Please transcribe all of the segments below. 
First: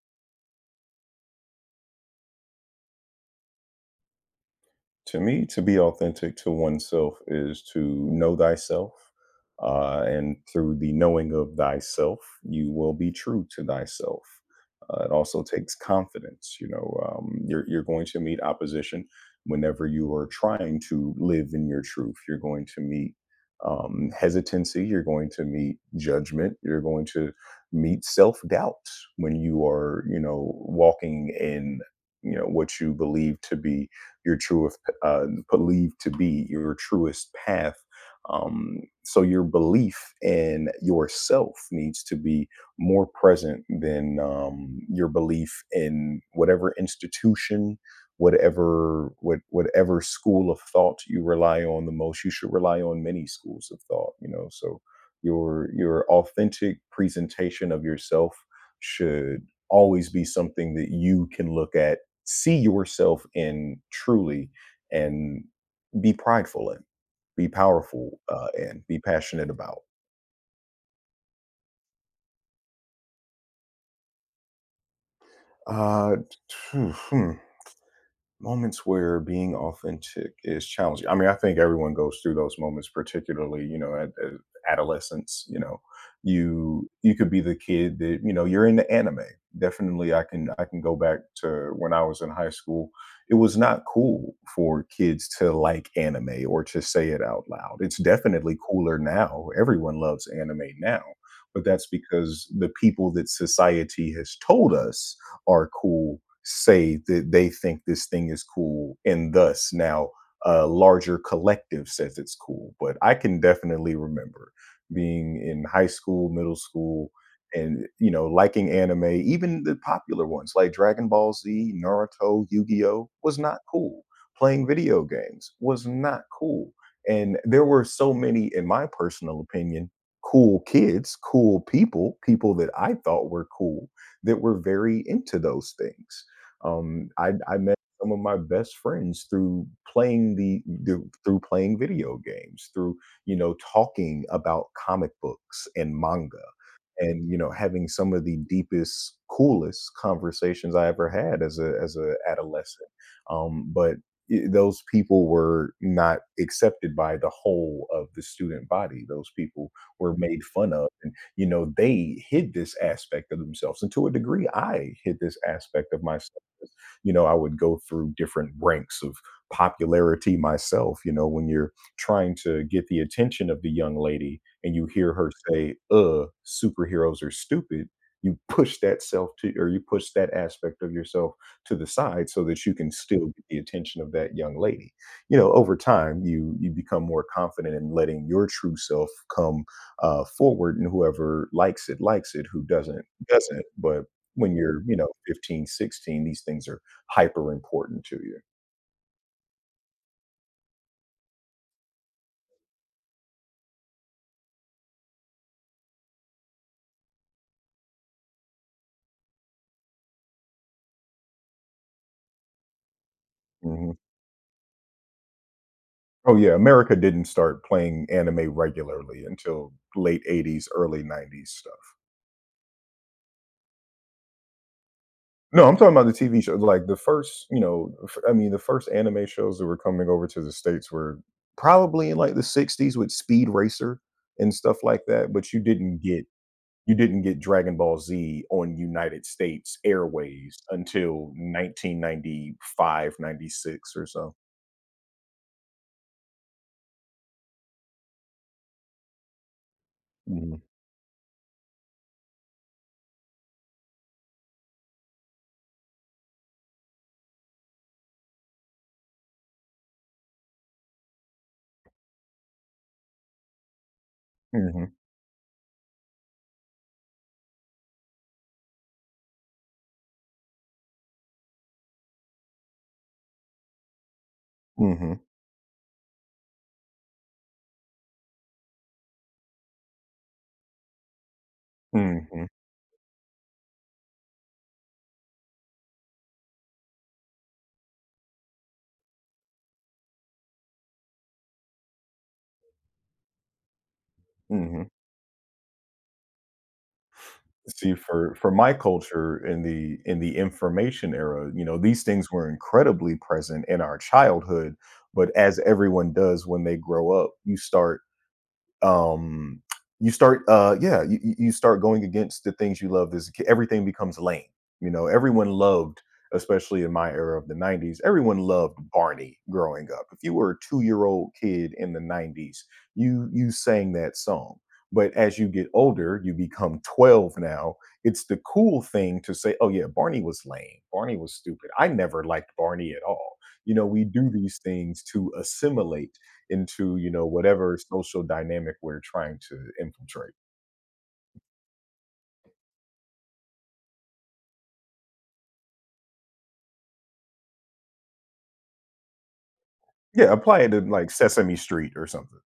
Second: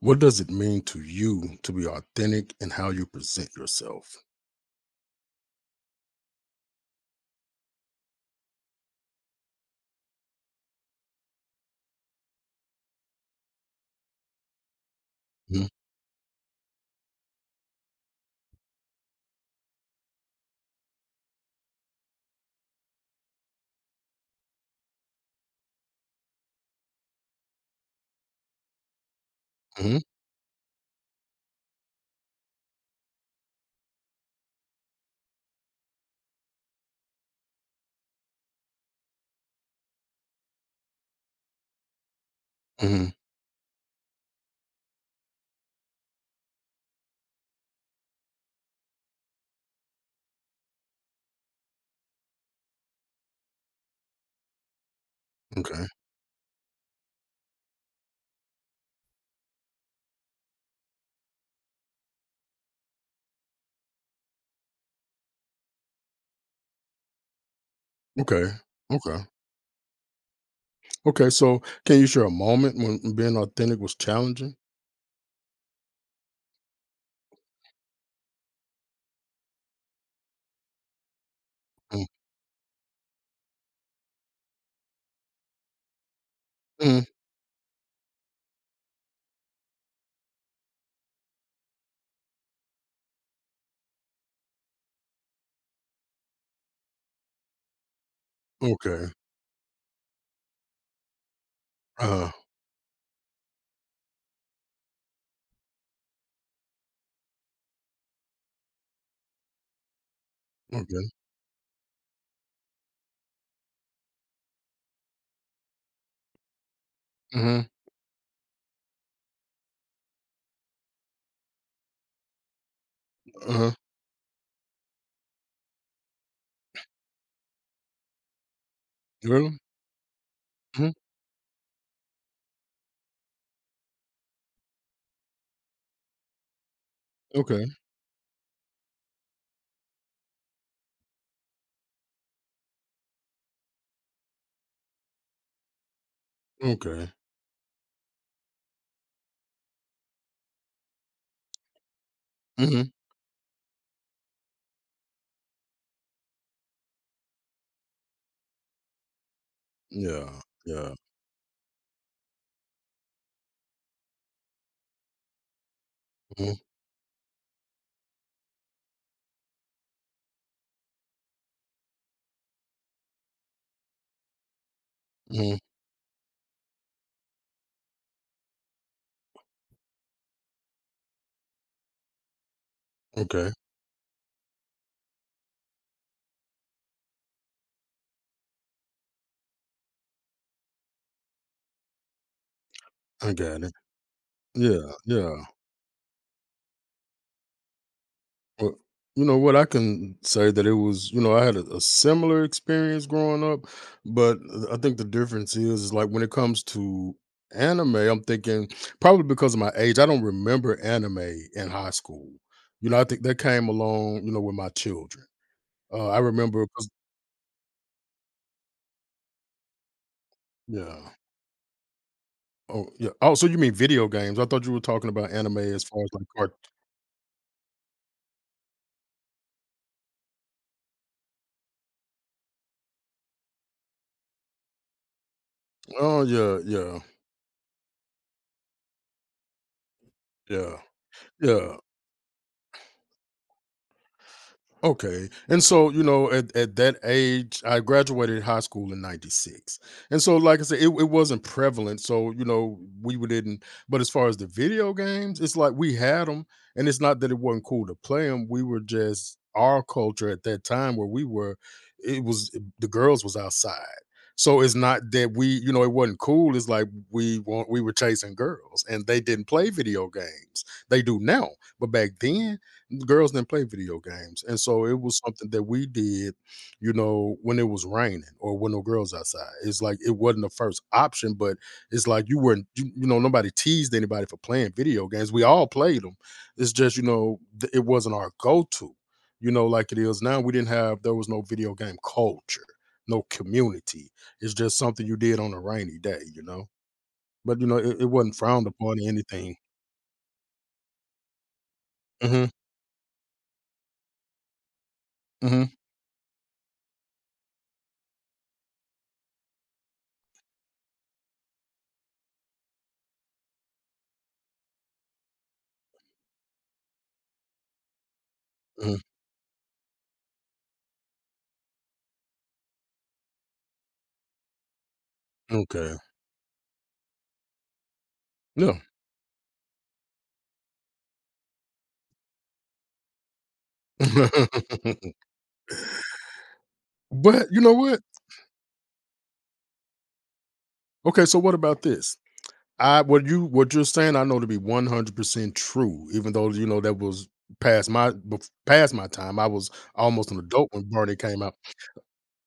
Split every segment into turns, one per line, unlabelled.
What does it mean to you to be authentic in how you present yourself?
To me, to be authentic to oneself is to know thyself. And through the knowing of thyself, you will be true to thyself. It also
Mhm,
takes confidence. You're going to meet opposition whenever you are trying to live in your truth. You're going to meet hesitancy. You're going to meet judgment. You're going to meet self doubt when you
mhm,
are, walking in what you believe to be your true believe to be your truest path. So your belief in yourself needs to be more
mhm,
present than your belief in whatever institution, whatever school of thought you rely on the most. You should rely on many schools of thought. So your
okay.
your authentic presentation of yourself should always be something that you can look at, see yourself in truly, and be prideful in, be powerful,
Okay.
in, be
Okay.
passionate about.
Okay. So, can you share a moment when being authentic was challenging?
Uh, phew, hmm. hmm. Moments where being authentic is challenging. I mean, I think everyone
Mm,
goes through those moments, particularly, at adolescence, you
mm,
you could be the kid that, you're into anime. Definitely, I can go back to when I was in high school. It was not cool for kids to like anime or to say it out loud. It's definitely cooler
okay.
now. Everyone loves anime now, but that's
Uh,
because the people that society has told us are cool say that they think this thing is cool, and thus now a
okay.
larger collective says it's cool. But I can definitely remember being in high school, middle school,
Hmm.
and, liking anime. Even the popular ones like Dragon Ball Z, Naruto, Yu-Gi-Oh was not
Uh,
cool. Playing video games was not cool. And there were so many, in my personal
really?
opinion, cool
Hmm.
kids, cool people, people that I thought were cool, that were very into those things. I
Okay.
met some of my best friends through playing the through playing video games, through, talking about comic books and manga,
Okay.
and, having some of the deepest, coolest conversations I ever had as a
Hmm.
adolescent. But I those people were not accepted by the whole of the student body. Those people were
Yeah.
made fun of,
Yeah.
and, they hid this aspect of themselves. And to a degree, I hid this aspect of myself.
Hmm.
I would go through different ranks of popularity myself. When you're trying to get the attention of the young lady and you hear her
Hmm.
say, superheroes are stupid, you push that self to, or you push that aspect of yourself to the side so that you can still get
Okay.
the attention of that young lady. Over time, you become more confident in letting your true self come forward, and whoever likes it, who doesn't
I
doesn't.
got it.
But when you're,
Yeah. Yeah.
15, 16, these things are hyper important to you.
Well, you know what? I can say that it was, I had a similar experience growing up, but I think the difference is like when it comes to anime, I'm thinking probably because of my age, I don't remember anime in high school. I think that came
Mhm.
along, with my children. I
Oh, yeah,
remember,
America didn't start playing anime regularly until late 80s, early
yeah.
90s stuff.
Oh, yeah. Oh, so you mean video games? I thought you were talking about anime
No, I'm
as
talking
far
about
as
the
like
TV
cart.
shows. Like the first, I mean, the first anime shows that were coming over to the States were probably in like the 60s with Speed Racer and stuff like that. But you didn't
Oh,
get
yeah,
you
yeah,
didn't get Dragon Ball Z on United States Airways
yeah,
until
yeah.
1995, 96 or so.
Okay. And so, at that age, I graduated high school in 96. And so,
Mm-hmm.
like I said, it wasn't prevalent. So, we would didn't, but as far as the video games, it's like we had them. And it's not that it wasn't cool to play them. We were just our culture at that time where we were, it was the girls was outside. So it's
Mhm,
not that it wasn't cool. It's like we were chasing girls and they didn't play video games. They do now. But back then, girls didn't play video games, and so it was
mhm,
something that we did, when it was raining or when no girls outside. It's like it wasn't the first option, but it's like you
mhm,
weren't, you know, nobody teased anybody for playing video games. We all played them. It's just it wasn't our go-to, like it is now. We didn't have there was no video game culture, no community. It's just
mhm.
something you did on a rainy day. But you know,
See,
it, it
for
wasn't
for
frowned
my
upon or
culture
anything.
in the information era, these things were
Hmm.
incredibly present in our childhood, but as
Hmm.
everyone does when they grow up, um you start going against the things you loved as a kid. Everything becomes lame. Everyone loved, especially in my era of the 90s, everyone loved
Mm.
Barney. Growing up, if you were a 2-year-old kid in the 90s, you sang that song. But as you get
Okay.
older, you become 12 now. It's the
Yeah.
cool thing to say, "Oh yeah, Barney was lame, Barney was stupid, I never liked Barney at all." We do these things to assimilate into,
But you know
whatever
what?
social dynamic we're trying to infiltrate.
Okay, so what about this? I what you what you're saying, I know to be 100% true, even though you know that was past my time. I was almost
Yeah,
an
apply it
adult
to
when
like
Barney came out.
Sesame Street or something.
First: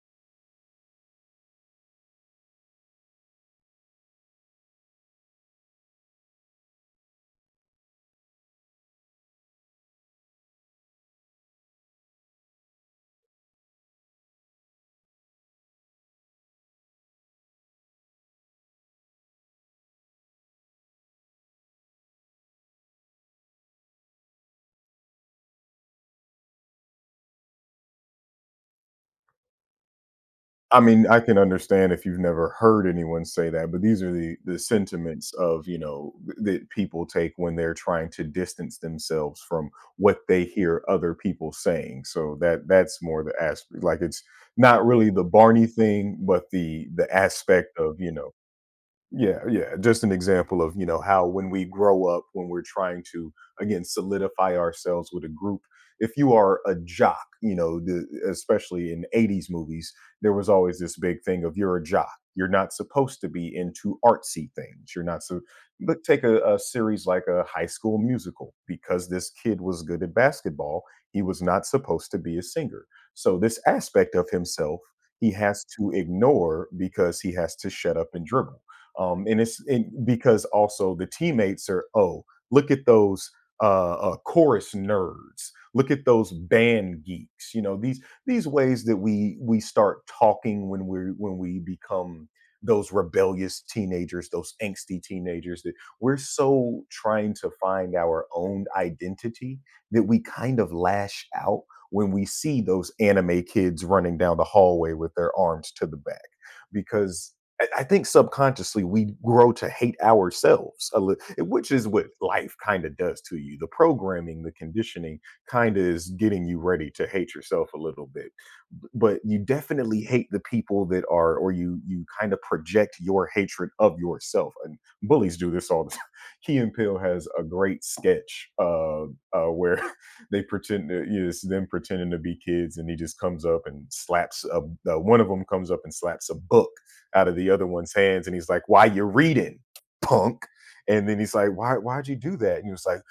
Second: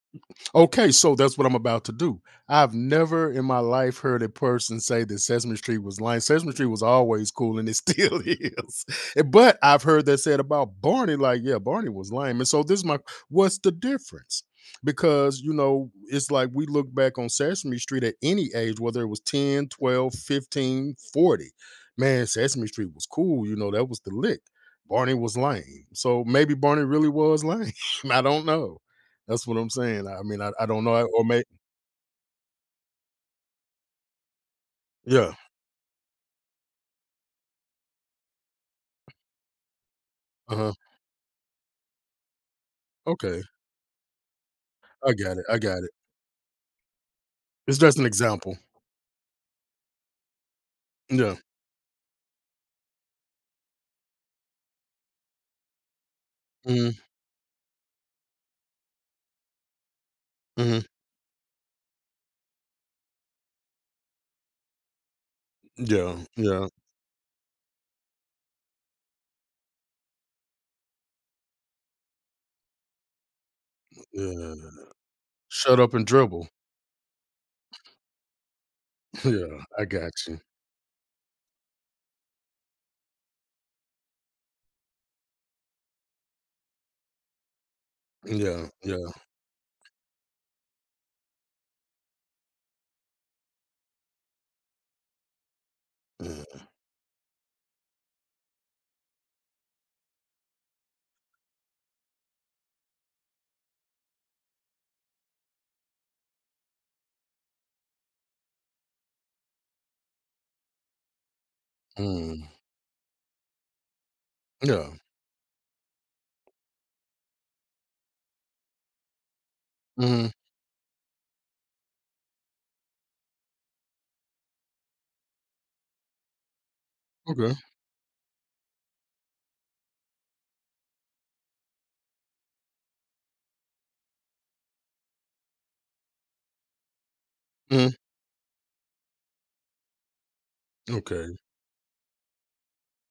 Okay, so that's what I'm about to do. I've never in my life heard a person say that Sesame Street was lying. Sesame Street was always cool and it still is. But I've heard that said about Barney, like, yeah, Barney was lame. And so this is my what's the difference? Because it's like we look back on Sesame Street at any age, whether it was 10, 12, 15, 40. Man, Sesame Street was cool, that was the lick. Barney was lame. So maybe Barney really was lame. I don't know. That's what I'm saying. I mean, I
I
don't know,
mean, I
or
can
may.
understand if you've never heard anyone say that, but these are the sentiments
Yeah,
of, that people take when they're trying to distance themselves from what they
uh-huh,
hear other people saying. So that's more the
okay,
aspect, like it's not really
I
the
got it, I
Barney
got it.
thing, but the aspect
It's just
of,
an
you know.
example.
Yeah, yeah. Just an example of, how
Yeah,
when we grow up, when we're trying to, again, solidify ourselves with a group. If you are a
mhm,
jock, especially in 80s movies, there was always
mhm,
this big thing of, "You're a jock. You're not supposed to be into artsy things. You're not so—" But
yeah,
take a
yeah,
series like a high school musical, because this kid was good at basketball. He was not supposed to be a singer. So, this aspect of
yeah.
himself, he has
Shut
to
up and dribble.
ignore, because he has to shut up and dribble. um, and
Yeah,
it's and
I got you.
because also the teammates are, "Oh, look at those chorus nerds. Look at those band geeks." You know, these
Yeah,
ways that
yeah,
we start talking when we become those rebellious teenagers, those angsty teenagers that we're
yeah,
so trying to find our own identity that we kind of lash out when we see those anime kids running down the hallway with their arms to the back, because I think subconsciously we grow to hate ourselves, which is what
mm,
life kind of does to you. The programming, the
yeah,
conditioning kind of is getting you ready to hate yourself a little bit. But you definitely hate
mhm,
the people that are, or you kind of project your hatred of yourself. And bullies do this all the time. Key and Peele has a
okay,
great sketch where they pretend to, it's them pretending to be kids, and he just comes up and slaps a, one of them comes up and slaps a book out of the other
mhm,
one's hands, and he's like, "Why you reading, punk?" And then he's
okay,
like, "Why'd you do that?" And he was like,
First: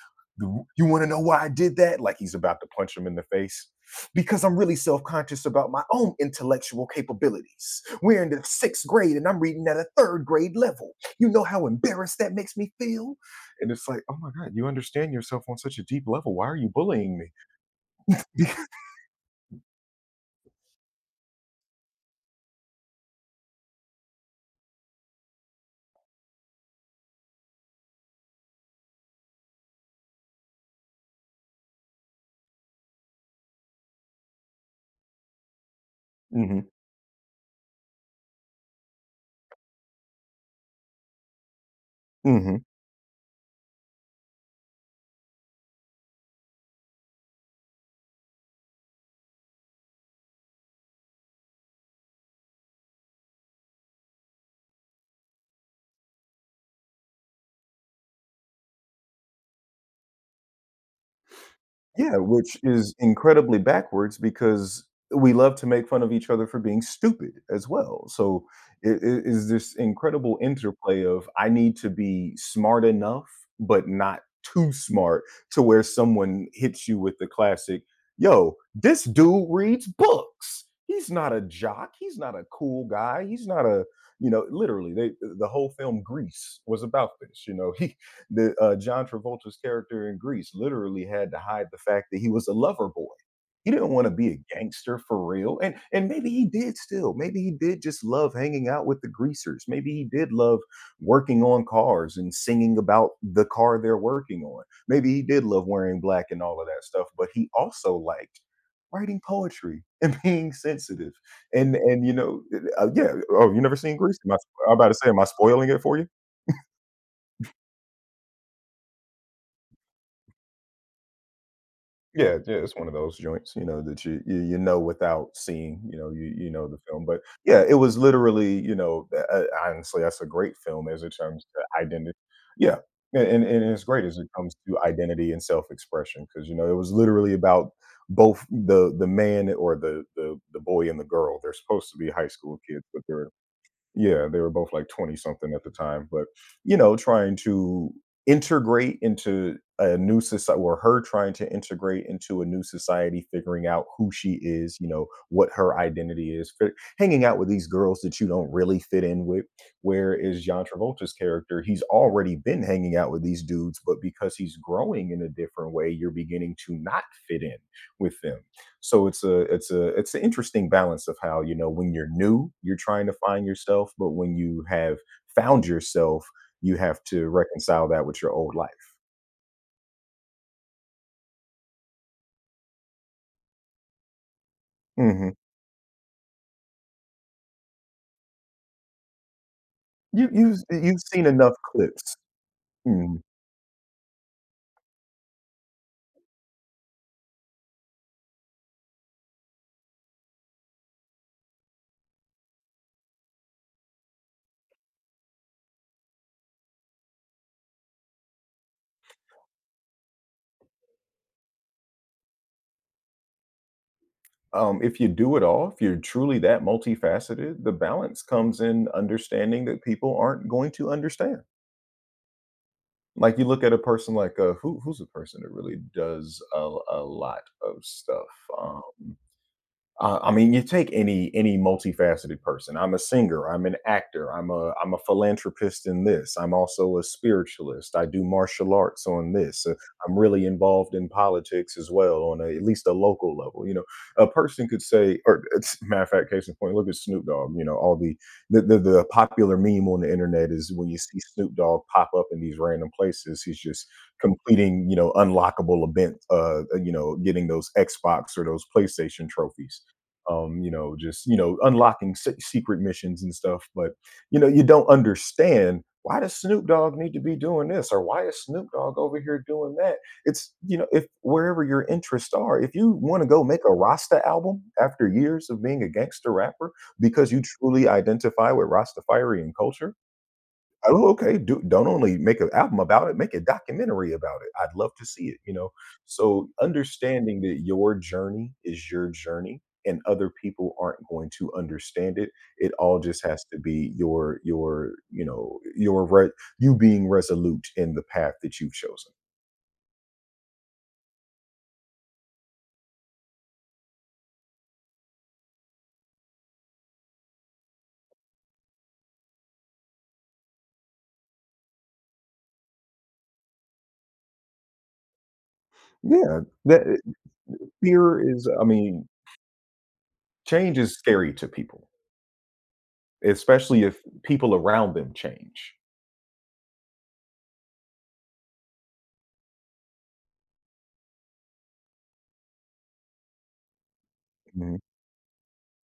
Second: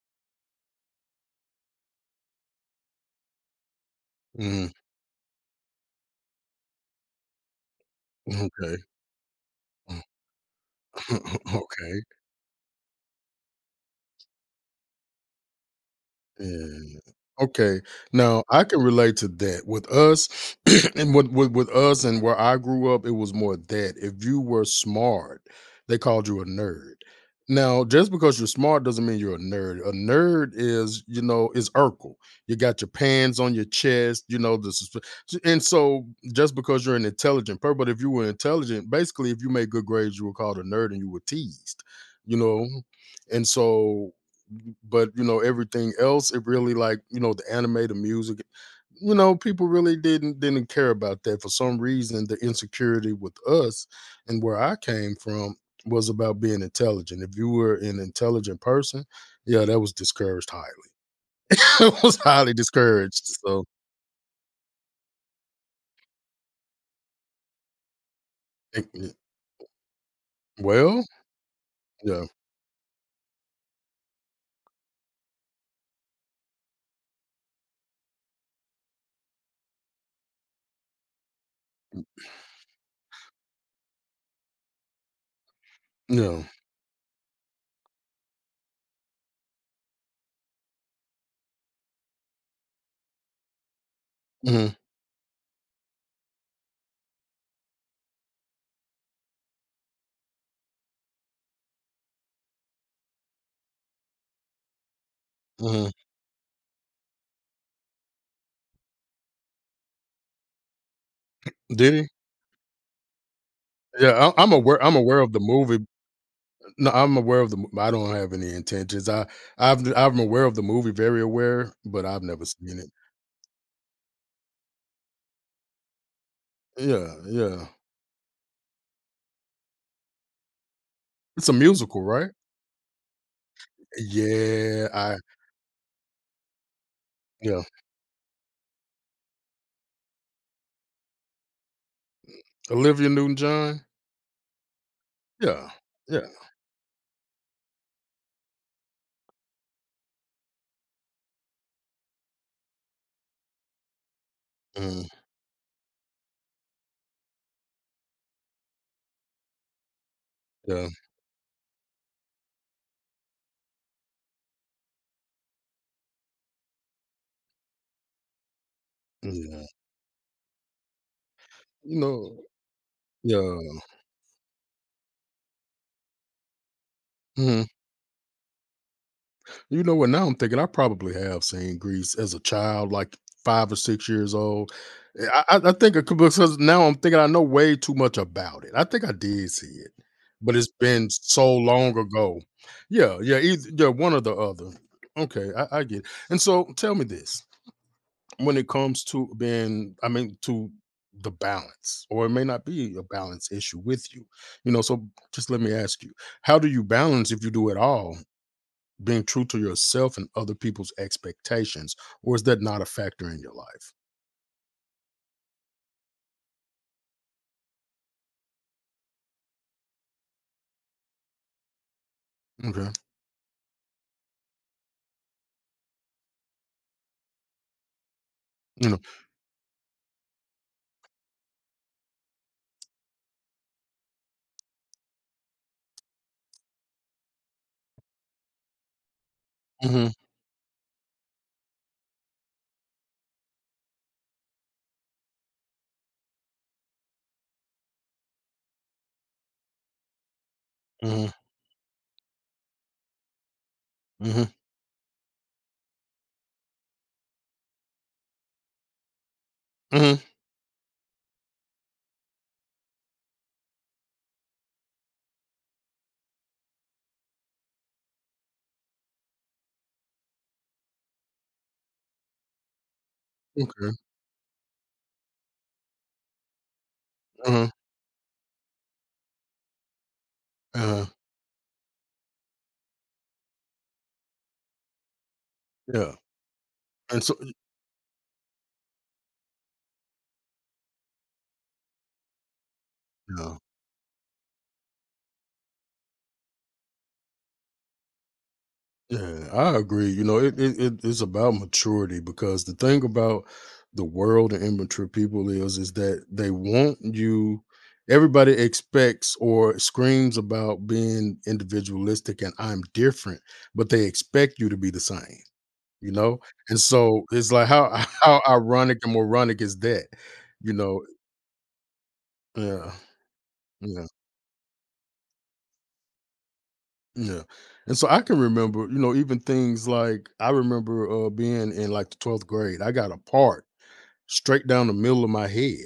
"You want to know why I did that?" Like he's about to punch him in the face. Because I'm
mhm,
really self conscious about my own intellectual capabilities. We're in the
okay,
sixth grade and I'm reading at a third grade level. You know how
okay.
embarrassed that makes me feel? And it's like, oh my God, you understand yourself on such a deep level. Why are you
Mm,
bullying
okay. Now
me?
I can relate to that. With us and with us and where I grew up, it was more that if you were smart, they called you a nerd. Now, just because you're smart doesn't mean you're a nerd. A nerd is Urkel. You got your pants on your chest, and so just
Hmm.
because you're an intelligent person, but if you were intelligent, basically if you made good grades, you were called a nerd and you were teased, you
Hmm.
know. And so, but everything else, it really, like, the anime, the music, people really didn't care about that for some reason. The insecurity with us and where I came from was about being intelligent. If you were an intelligent person, yeah, that was discouraged highly. It
Yeah,
was highly
which is
discouraged,
incredibly
so
backwards, because we love to make fun of each other for being stupid as well. So
it-
it
it-
is this incredible interplay
well,
of: I need to
yeah,
be smart enough, but not too smart to where someone hits you with the classic, "Yo, this dude reads books. He's not a jock. He's not a cool guy. He's not a—" Literally, the whole film
yeah.
Grease was about this. He the John Travolta's character in Grease literally had to hide the fact that he was a lover boy. He didn't want to be a
Mhm,
gangster for real, and maybe he did still. Maybe he did just love hanging out with the greasers. Maybe he did love working on cars and singing about the car they're working on. Maybe he did love
mhm.
wearing black and all of that stuff. But he also liked writing poetry and being sensitive. And
Did
and
he?
yeah. Oh, you never seen Grease?
Yeah, I, i'm
Am
aware
about to
i'm
say, am
aware
I
of the
spoiling it
movie.
for you?
No, I'm aware of the mo I don't have any intentions. I'm aware of the movie, very aware, but I've
Yeah,
never
yeah, it's
seen
one
it.
of those joints, that you know without seeing, you know the film.
Yeah,
But yeah,
yeah.
it was literally, honestly, that's a great film as it comes
It's a
to
musical,
identity.
right?
Yeah, and it's great as it comes to
Yeah, I
identity and self expression, because it was literally
yeah.
about both the man, or the boy and the girl. They're supposed to be high school kids, but
Olivia
they're—
Newton-John?
yeah, they were both like 20 something at the
Yeah,
time, but,
yeah.
trying to integrate into a new society, or her trying to integrate into a new society, figuring out who she is,
Mm,
what her identity is, fi hanging out with these girls that you don't really fit in with, whereas John
yeah,
Travolta's character, he's already been hanging out with these dudes, but because he's growing in a different way, you're beginning to not fit in with them. So it's a
yeah.
it's a it's an interesting balance of how, when
You
you're
know
new, you're trying to find
yeah.
yourself, but when you have found yourself, you have to
Mhm.
reconcile that with your old life.
You know what? Now I'm thinking I probably have seen Grease as a child, like 5 or 6 years old. Eh,
hmm
I I I think it could, because now I'm thinking I know way too much about it. I think I did see it, but it's
you've
been
seen
so
enough
long
clips.
ago. Yeah,
Mhm.
yeah, eith yeah, one or the other. Okay, I get it. And so tell me this, when it comes to being I mean, to the balance, or it may not be a balance issue with you, so just let me ask you, how do you balance, if you do at all, being true to yourself and other people's expectations, or is that not a factor in your life?
If you do it all, if you're truly that multifaceted, the balance comes in understanding that people aren't going to understand.
Okay,
Like, you look at a person like, who's a person that really does a lot of stuff. Um,
you know,
I mean, you take any multifaceted person. I'm a singer. I'm an actor. I'm a philanthropist in this. I'm also a spiritualist. I do martial arts on this.
mhm,
I'm really involved in politics as well on at least a local level. You know, a person could say, or it's, matter of fact, case in point, look at Snoop Dogg. You know, all the popular meme on the internet is when you see
mhm,
Snoop Dogg pop up in these random places, he's just
mhm,
completing, you know, unlockable event. Getting those Xbox or those PlayStation trophies.
mhm,
Unlocking secret missions and stuff. But, you don't understand, why does Snoop Dogg need to be doing this, or why is Snoop Dogg over here doing that? It's, if wherever your interests are, if you want to go make a
okay,
Rasta album after years of being a gangster rapper because you
uh-huh,
truly identify with Rastafarian culture.
uh-huh,
Oh, okay. Do don't only make an album about it, make a documentary about it. I'd love to see it, you know?
yeah,
So,
and so
understanding that your journey is your journey and other people aren't going to understand it, it all just has
yeah,
to be your, you know, your re you being resolute in the path that you've chosen.
yeah, I agree. It is about maturity because the thing about the world and immature people is that they want you. Everybody expects or screams about being individualistic and I'm different, but they expect you to be the same. You
Yeah,
know? And so it's like how
fear
how
is I
ironic
mean,
and moronic is that? You
change is
know?
scary to people,
Yeah,
especially if
yeah,
people around them change.
yeah. And so I can remember, even things like I remember, being in, like, the 12th grade. I got a part straight
Mhm,
down the middle of my head.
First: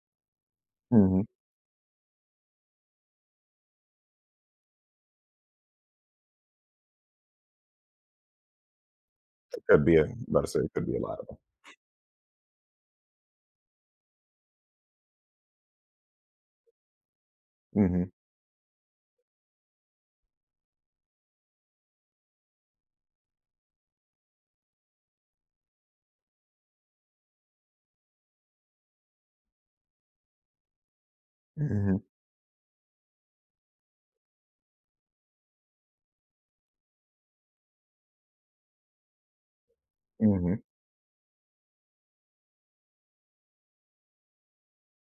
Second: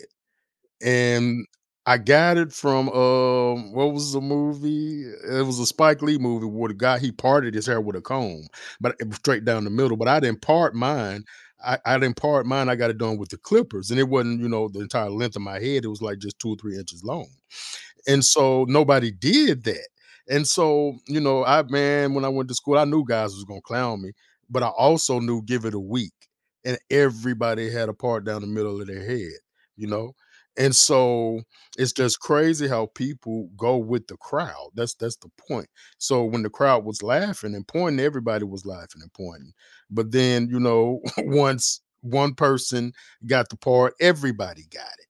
mhm.
And I got it from, what was the movie? It was a Spike Lee movie where the guy, he parted his hair with a comb, but it was straight down the
Could be—
middle,
a
but I
about
didn't
to say, it
part
could be a lot
mine.
of
I didn't part mine, I got it done with the clippers, and it wasn't, the entire length of my head, it was, like, just 2 or 3 inches long.
'em. Mhm.
And so nobody did that. And so, you know, I man, when I went to school, I knew guys was gonna clown me, but I also knew give it a week. And everybody had a part down the middle of their head, you know? And so it's
Mhm,
just crazy how people go with the crowd. That's the point. So when the crowd was laughing and pointing, everybody was laughing and pointing. But then,
mhm,
once one person got the part, everybody got it.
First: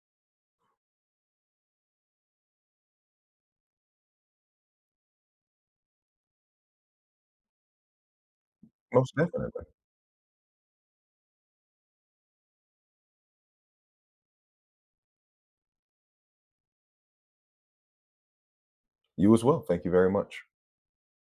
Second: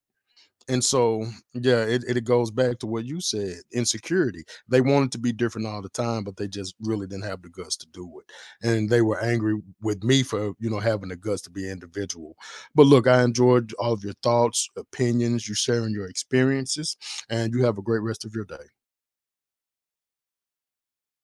And so, yeah, it goes back to what you said insecurity. They wanted to be different all the time, but they just really didn't have the guts to do it. And they
most
were angry
definitely.
with me for, having the guts to be individual. But look, I enjoyed all of your thoughts, opinions, you sharing your experiences, and you have a great rest of your day.
You as well, thank you very much.